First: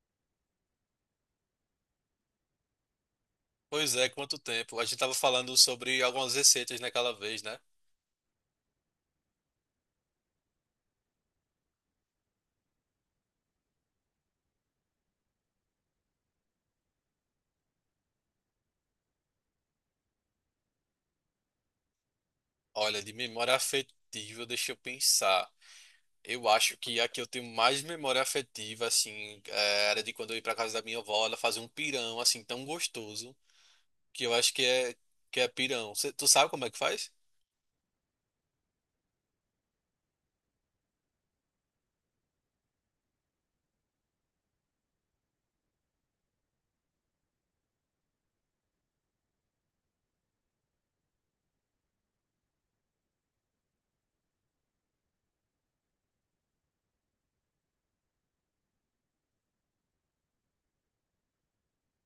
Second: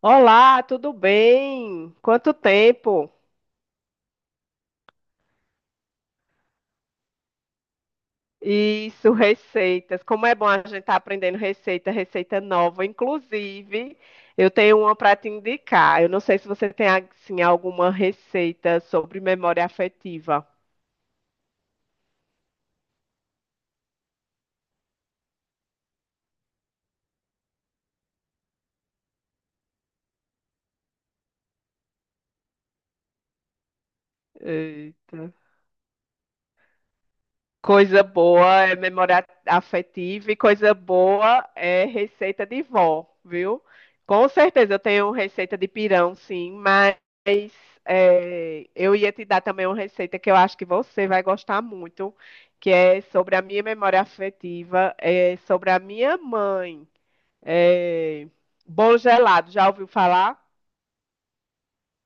Olá, tudo bem? Quanto tempo? Pois é, quanto tempo. A gente tava falando sobre algumas receitas naquela vez, né? Isso, receitas. Como é bom a gente estar aprendendo receita, receita nova. Inclusive, eu tenho uma para te indicar. Eu não sei se você tem assim, alguma receita sobre memória afetiva. Olha, de memória afetiva, deixa eu pensar. Eu acho que a que eu tenho mais memória afetiva, assim, era de quando eu ia pra casa da minha avó, ela fazia um pirão, assim, tão gostoso, que eu acho Eita. que é pirão. Tu sabe como é que faz? Coisa boa é memória afetiva e coisa boa é receita de vó, viu? Com certeza eu tenho receita de pirão, sim, mas é, eu ia te dar também uma receita que eu acho que você vai gostar muito, que é sobre a minha memória afetiva, é sobre a minha mãe. É, bolo gelado, já ouviu falar?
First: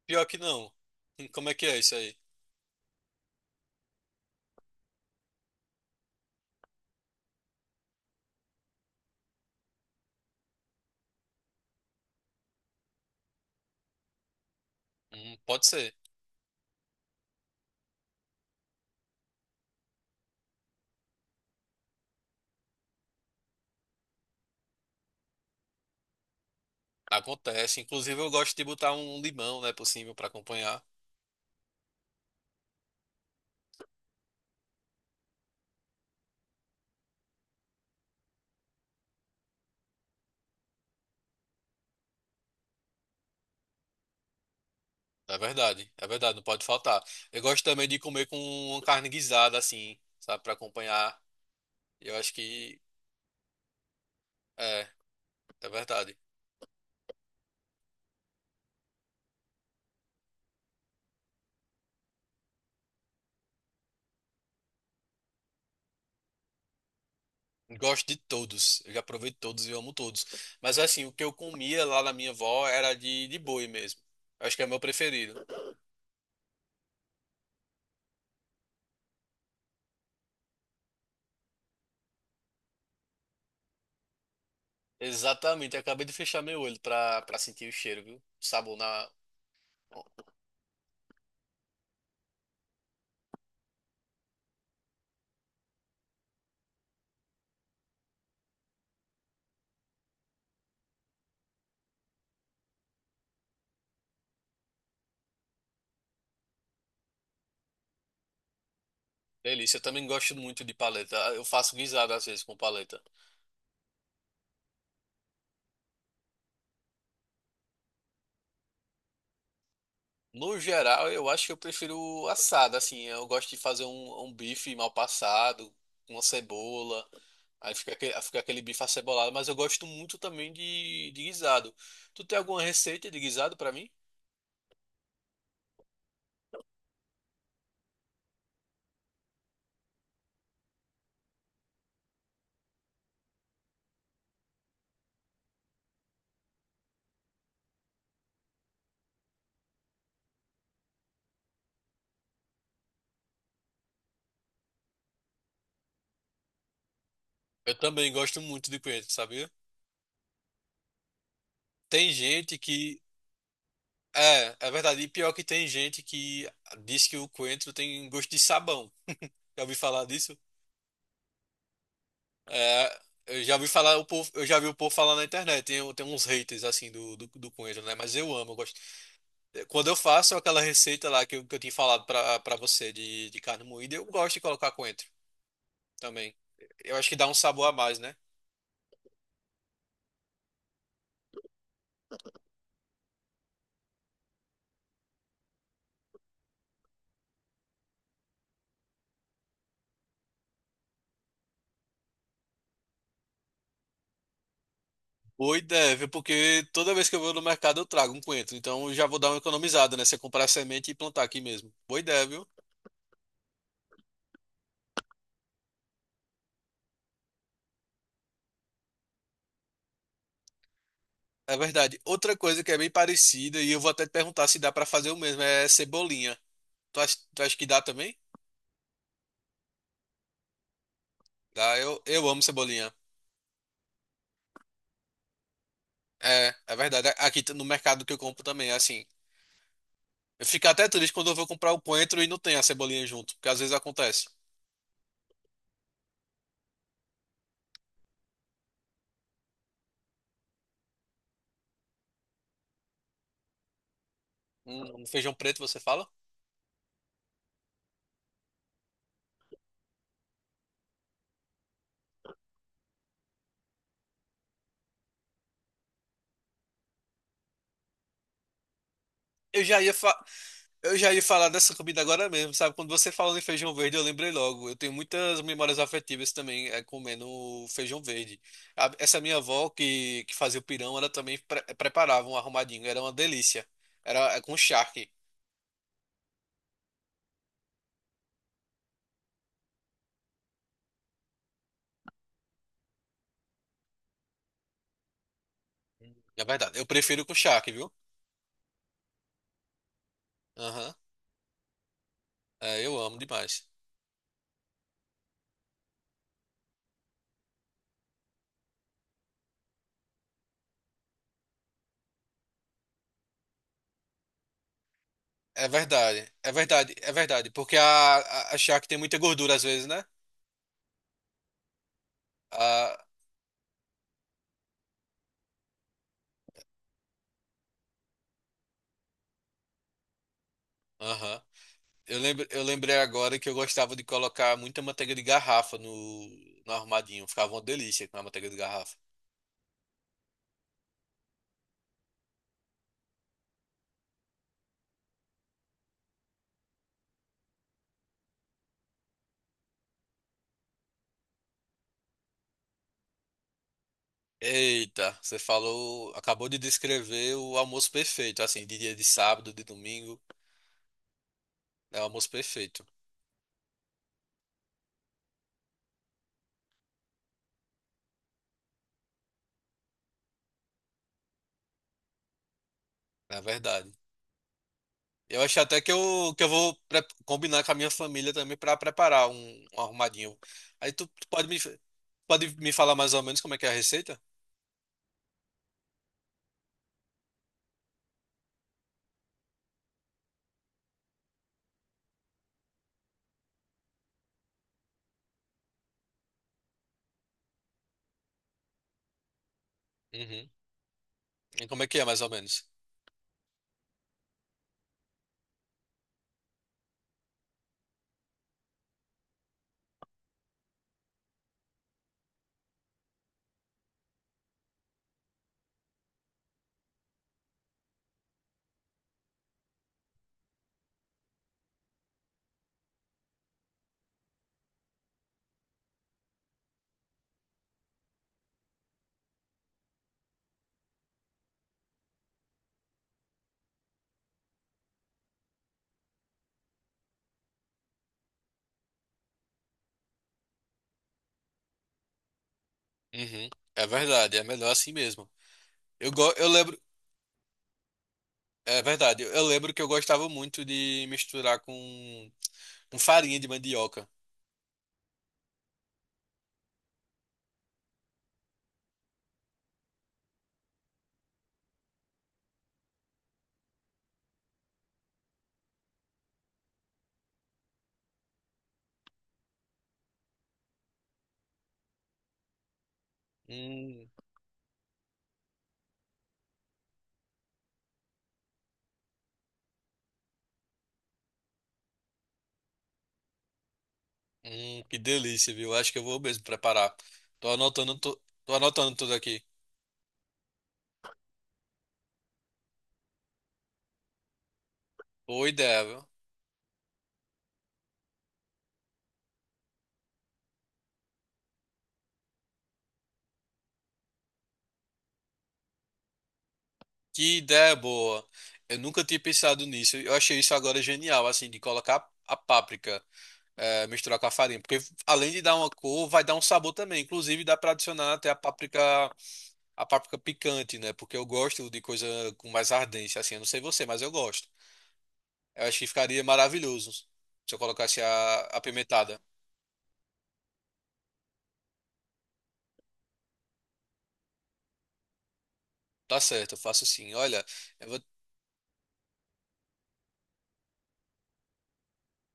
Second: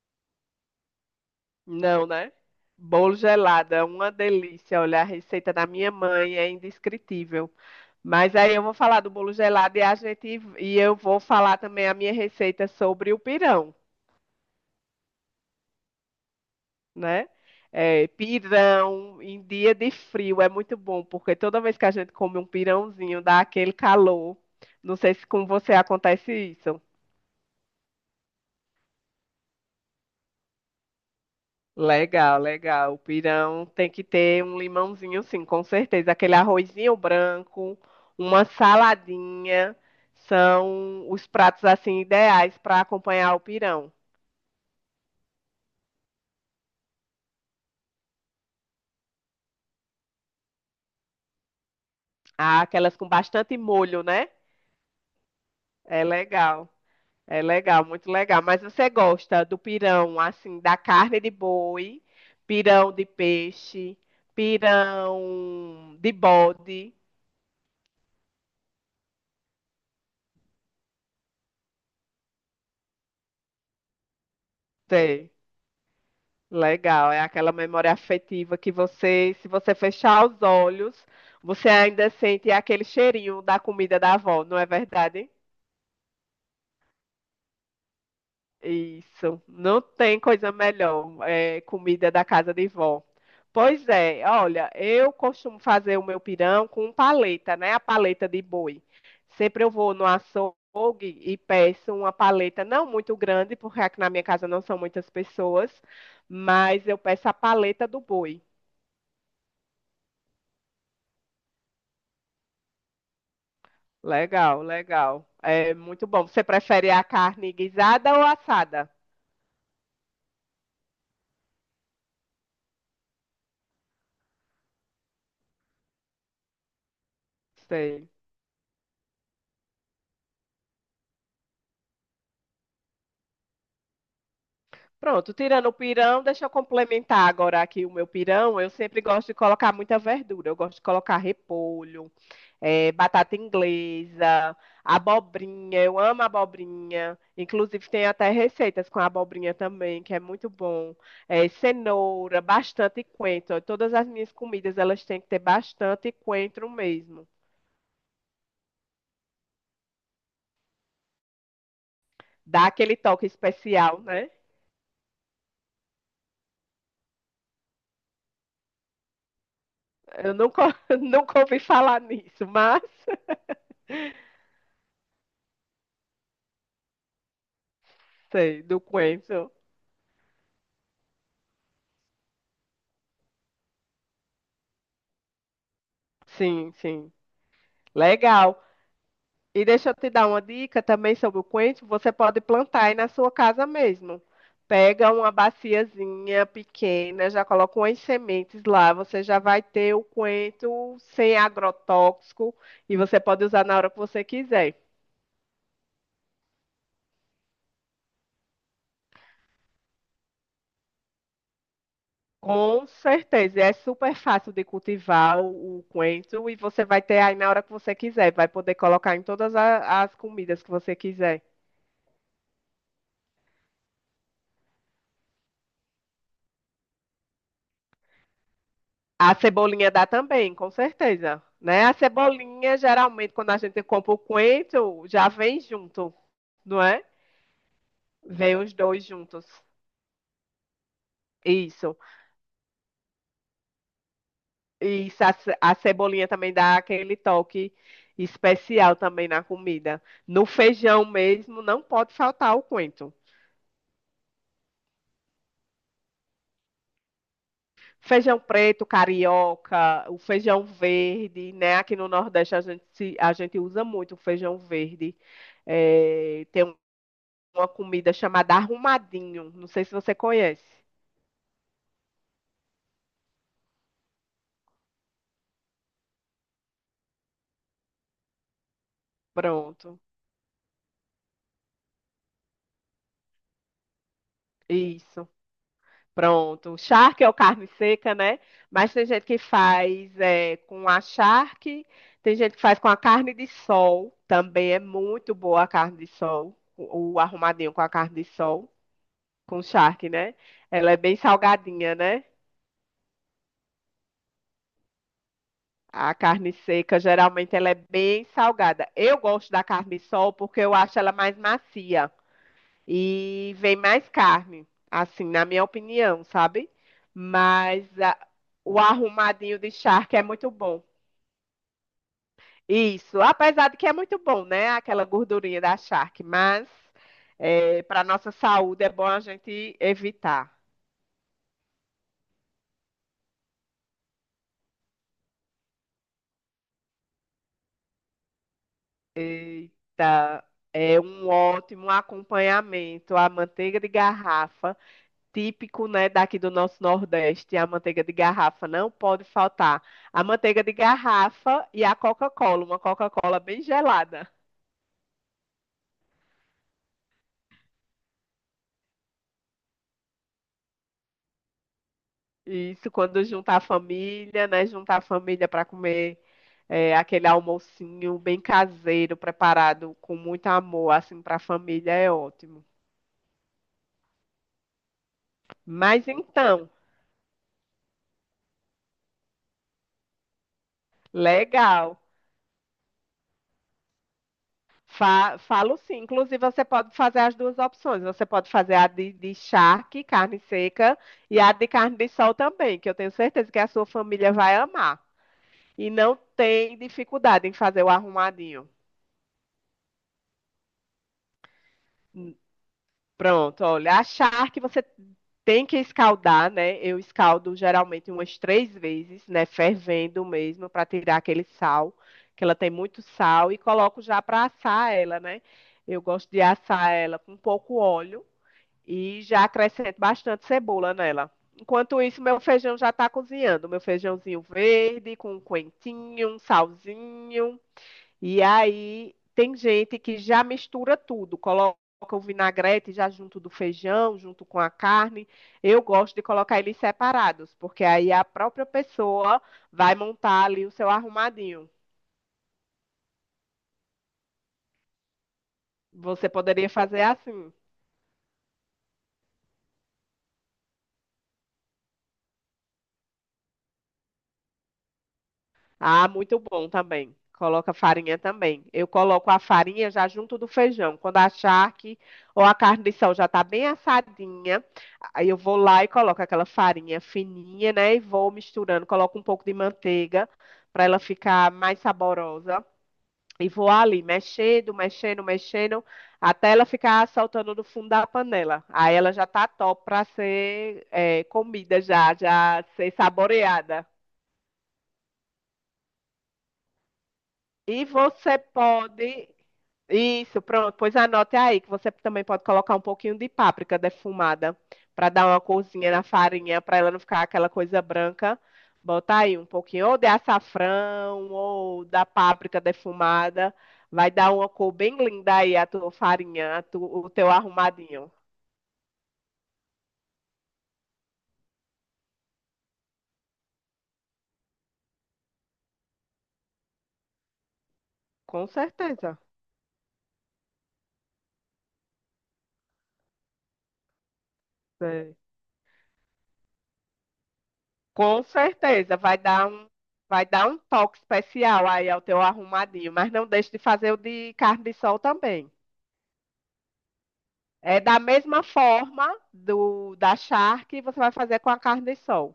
Pior que não. Como é que é isso Não, aí? né? Bolo gelado é uma delícia. Olha, a receita da minha mãe é indescritível. Mas aí eu vou falar do bolo gelado e a gente e eu vou falar também a minha receita sobre o pirão, Pode ser. né? É, pirão em dia de frio é muito bom, porque toda vez que a gente come um pirãozinho dá aquele calor. Não sei se com você acontece isso. Acontece. Inclusive, eu gosto de botar um limão, né, por cima pra acompanhar. Legal, legal. O pirão tem que ter um limãozinho, sim, com certeza. Aquele arrozinho branco, uma saladinha, são os pratos assim ideais para acompanhar o pirão. É verdade, não pode faltar. Eu gosto também de comer com uma carne guisada, assim, sabe, pra acompanhar. Eu acho Ah, aquelas com bastante molho, né? é, é É verdade. legal. É legal, muito legal. Mas você gosta do pirão, assim, da carne de boi, pirão de peixe, pirão de bode? Gosto de todos, eu já provei todos e amo todos. Mas assim, o que eu comia lá na minha avó era de boi mesmo. Eu acho que é o meu Sei. preferido. Legal, é aquela memória afetiva que você, se você fechar os olhos, você ainda sente aquele cheirinho da comida da avó, não é verdade? Exatamente, eu acabei de fechar meu olho pra sentir o cheiro, viu? O sabor na. Isso, não tem coisa melhor, é, comida da casa de vó. Pois é, olha, eu costumo fazer o meu pirão com paleta, né? A paleta de boi. Sempre eu vou no açougue e peço uma paleta não muito grande, porque aqui na minha casa não são muitas pessoas, mas eu peço a paleta do boi. Delícia, eu também gosto muito de paleta. Eu faço guisada às vezes com paleta. Legal, legal. É muito bom. Você prefere a carne guisada ou assada? No geral, eu acho que eu prefiro assado, assim, eu gosto de fazer um bife mal passado, com uma cebola, aí fica Sei. Fica aquele bife acebolado, mas eu gosto muito também de guisado. Tu tem alguma receita de guisado pra mim? Pronto, tirando o pirão, deixa eu complementar agora aqui o meu pirão. Eu sempre gosto de colocar muita verdura. Eu gosto de colocar repolho, batata inglesa, abobrinha. Eu amo abobrinha. Inclusive, tem até receitas com abobrinha também, que é muito bom. Cenoura, bastante coentro. Todas as minhas comidas, elas têm que ter bastante coentro mesmo. Eu também gosto muito de coentro, sabia? Tem gente Dá aquele que... toque especial, né? É, é verdade, e pior que tem gente que diz que o coentro tem gosto de sabão. Já ouvi falar Eu disso? nunca, nunca ouvi falar nisso, mas É, eu já vi falar o povo, eu já vi o povo falar na internet, tem, tem uns haters assim do coentro, né? Mas eu amo, eu sei, gosto. do coentro. Quando eu faço aquela receita lá que eu tinha falado pra você de carne moída, eu gosto de colocar coentro também. Sim, Eu acho sim. que dá um sabor a mais, né? Legal. E deixa eu te dar uma dica também sobre o coentro. Você pode plantar aí na sua casa mesmo. Pega uma baciazinha pequena, já coloca umas sementes lá. Você já vai ter o coentro sem agrotóxico e você pode usar na hora que você quiser. Boa ideia, porque toda vez que eu vou no mercado eu trago um coentro. Então eu já vou dar uma economizada, né? Se eu comprar semente e plantar aqui mesmo. Boa ideia, viu? Com certeza, é super fácil de cultivar o coentro e você vai ter aí na hora que você quiser. Vai poder colocar em todas as comidas que você quiser. É verdade. Outra coisa que é bem parecida, e eu vou até te perguntar se dá pra fazer o mesmo, é cebolinha. Tu acha que dá também? A cebolinha dá também, com certeza, Dá, né? A eu amo cebolinha, cebolinha. geralmente, quando a gente compra o coentro, já vem junto, É, é não é? verdade. Aqui no mercado que eu compro Vem também, é os assim. dois juntos. Eu fico até triste quando eu vou comprar o Isso. coentro e não tem a cebolinha junto, porque às vezes acontece. E isso, a cebolinha também dá aquele toque especial também na comida. No feijão mesmo, não pode faltar o coentro. Um feijão preto, você fala? Feijão preto, carioca, o feijão verde, né? Aqui no Nordeste a gente, a gente usa muito o feijão verde. Tem uma comida chamada arrumadinho. Eu Não já sei se ia você fa- conhece. eu já ia falar dessa comida agora mesmo, sabe? Quando você falou em feijão verde, eu lembrei logo. Eu tenho muitas memórias afetivas também comendo feijão verde. Essa minha avó Pronto. Que fazia o pirão, ela também preparava um arrumadinho, era uma delícia. Era é, com charque. Isso. Pronto. Charque é o carne seca, né? Mas tem gente que faz é, com a charque, tem gente que faz com a carne de sol. Também é muito boa a carne de É sol. verdade. Eu O prefiro com arrumadinho charque, com a viu? carne de sol, com charque, né? Ela Aham. é bem salgadinha, né? É, eu amo demais. A carne seca, geralmente, ela é bem salgada. Eu gosto da carne de sol porque eu acho ela mais macia. E vem mais carne, assim, na minha É opinião, verdade, é sabe? verdade, é verdade, Mas a- a o charque tem muita gordura arrumadinho às de vezes, né? charque é muito bom. Ah, Isso, apesar de que é muito bom, né? Aquela gordurinha da charque, mas para nossa saúde é bom a gente evitar. aham. Eu lembro, eu lembrei agora que eu gostava de colocar muita manteiga de garrafa no arrumadinho. Ficava uma delícia com a manteiga de garrafa. Eita, é um ótimo acompanhamento, a manteiga de garrafa. Típico, né, daqui do nosso Nordeste, a manteiga de garrafa. Não pode faltar a manteiga de garrafa e a Coca-Cola, uma Coca-Cola bem gelada. Eita, você falou, acabou de descrever o almoço perfeito, assim, de dia de sábado, de domingo. É o almoço E perfeito, isso quando juntar a família, né, juntar a família para comer é, aquele almocinho bem caseiro, preparado com muito amor, assim, para a família é ótimo. na verdade. Eu acho até Mas que eu então, vou combinar com a minha família também para preparar um arrumadinho. Aí tu pode legal. pode me falar mais ou menos como é que é a receita? Falo sim. Inclusive, você pode fazer as duas opções. Você pode fazer a de charque, carne seca, e a de carne de sol também, que eu tenho certeza que a sua família vai amar. E não tem dificuldade em fazer o arrumadinho. Uhum. E como é que é, mais ou Hum, menos? Pronto, olha. A charque você tem que escaldar, né? Eu escaldo geralmente umas três vezes, né? Fervendo mesmo, para tirar aquele sal, que ela tem muito sal, e coloco já para assar ela, né? Eu gosto de assar ela com pouco óleo. E já acrescento bastante cebola nela. Enquanto isso, meu feijão já está cozinhando. Meu feijãozinho verde, com um coentinho, um salzinho. E aí, tem gente que já mistura tudo, coloca o vinagrete já junto do feijão, junto com a carne. Eu gosto de colocar eles separados, porque aí a própria pessoa vai montar ali o seu arrumadinho. Uhum. É verdade, é melhor assim mesmo. Você Eu poderia lembro, fazer assim. é verdade, eu lembro que eu gostava muito de misturar com farinha de mandioca. Ah, muito bom também. Coloca farinha também. Eu coloco a farinha já junto do feijão. Quando achar que ou a carne de sol já está bem assadinha, aí eu vou lá e coloco aquela farinha fininha, né? E vou misturando. Coloco um pouco de manteiga para ela ficar mais saborosa. E vou ali Hum, mexendo, mexendo, mexendo, até ela ficar saltando do fundo da panela. Aí ela já tá top para ser comida já ser saboreada. Que delícia, viu? Acho que eu vou mesmo preparar. Tô E anotando, tu- você Tô anotando tudo pode aqui. Isso, pronto. Pois anote aí que você também pode colocar um pouquinho de páprica defumada para dar uma Boa ideia, corzinha na viu? farinha, para ela não ficar aquela coisa branca. Bota aí um pouquinho ou de açafrão ou da páprica defumada. Vai dar uma cor bem linda aí a tua farinha, o teu Que ideia arrumadinho. boa. Eu nunca tinha pensado nisso. Eu achei isso agora genial, assim, de colocar a páprica, misturar com a farinha. Porque além de dar uma cor, vai dar um sabor também. Inclusive, dá pra adicionar até a Com páprica. certeza. A páprica picante, né? Porque eu gosto de coisa com mais ardência, assim. Eu não sei você, mas eu gosto. Sei. Eu acho que ficaria maravilhoso se eu colocasse a Com a certeza vai apimentada. dar um vai dar um toque especial aí ao teu arrumadinho, mas não deixe de fazer o de carne de sol também. Tá certo, eu faço assim. Olha, É eu da vou... mesma forma do da charque, você vai fazer com a carne de sol.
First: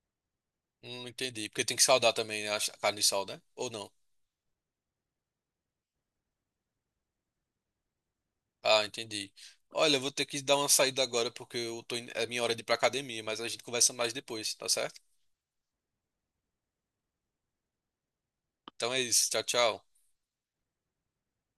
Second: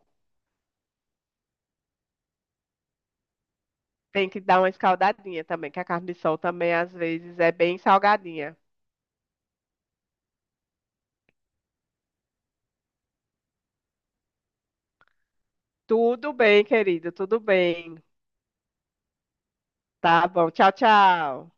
Não entendi. Porque tem que saldar também, né? A carne de sal, né? Ou não? Tem que dar uma escaldadinha também, que a carne de sol também às vezes é bem salgadinha. Ah, entendi. Olha, eu vou ter que dar uma saída agora porque eu tô... é minha hora de ir pra academia, mas a gente conversa mais depois, tá certo? Tudo bem, querido, tudo bem. Então é isso. Tchau, tchau. Tá bom. Tchau, tchau.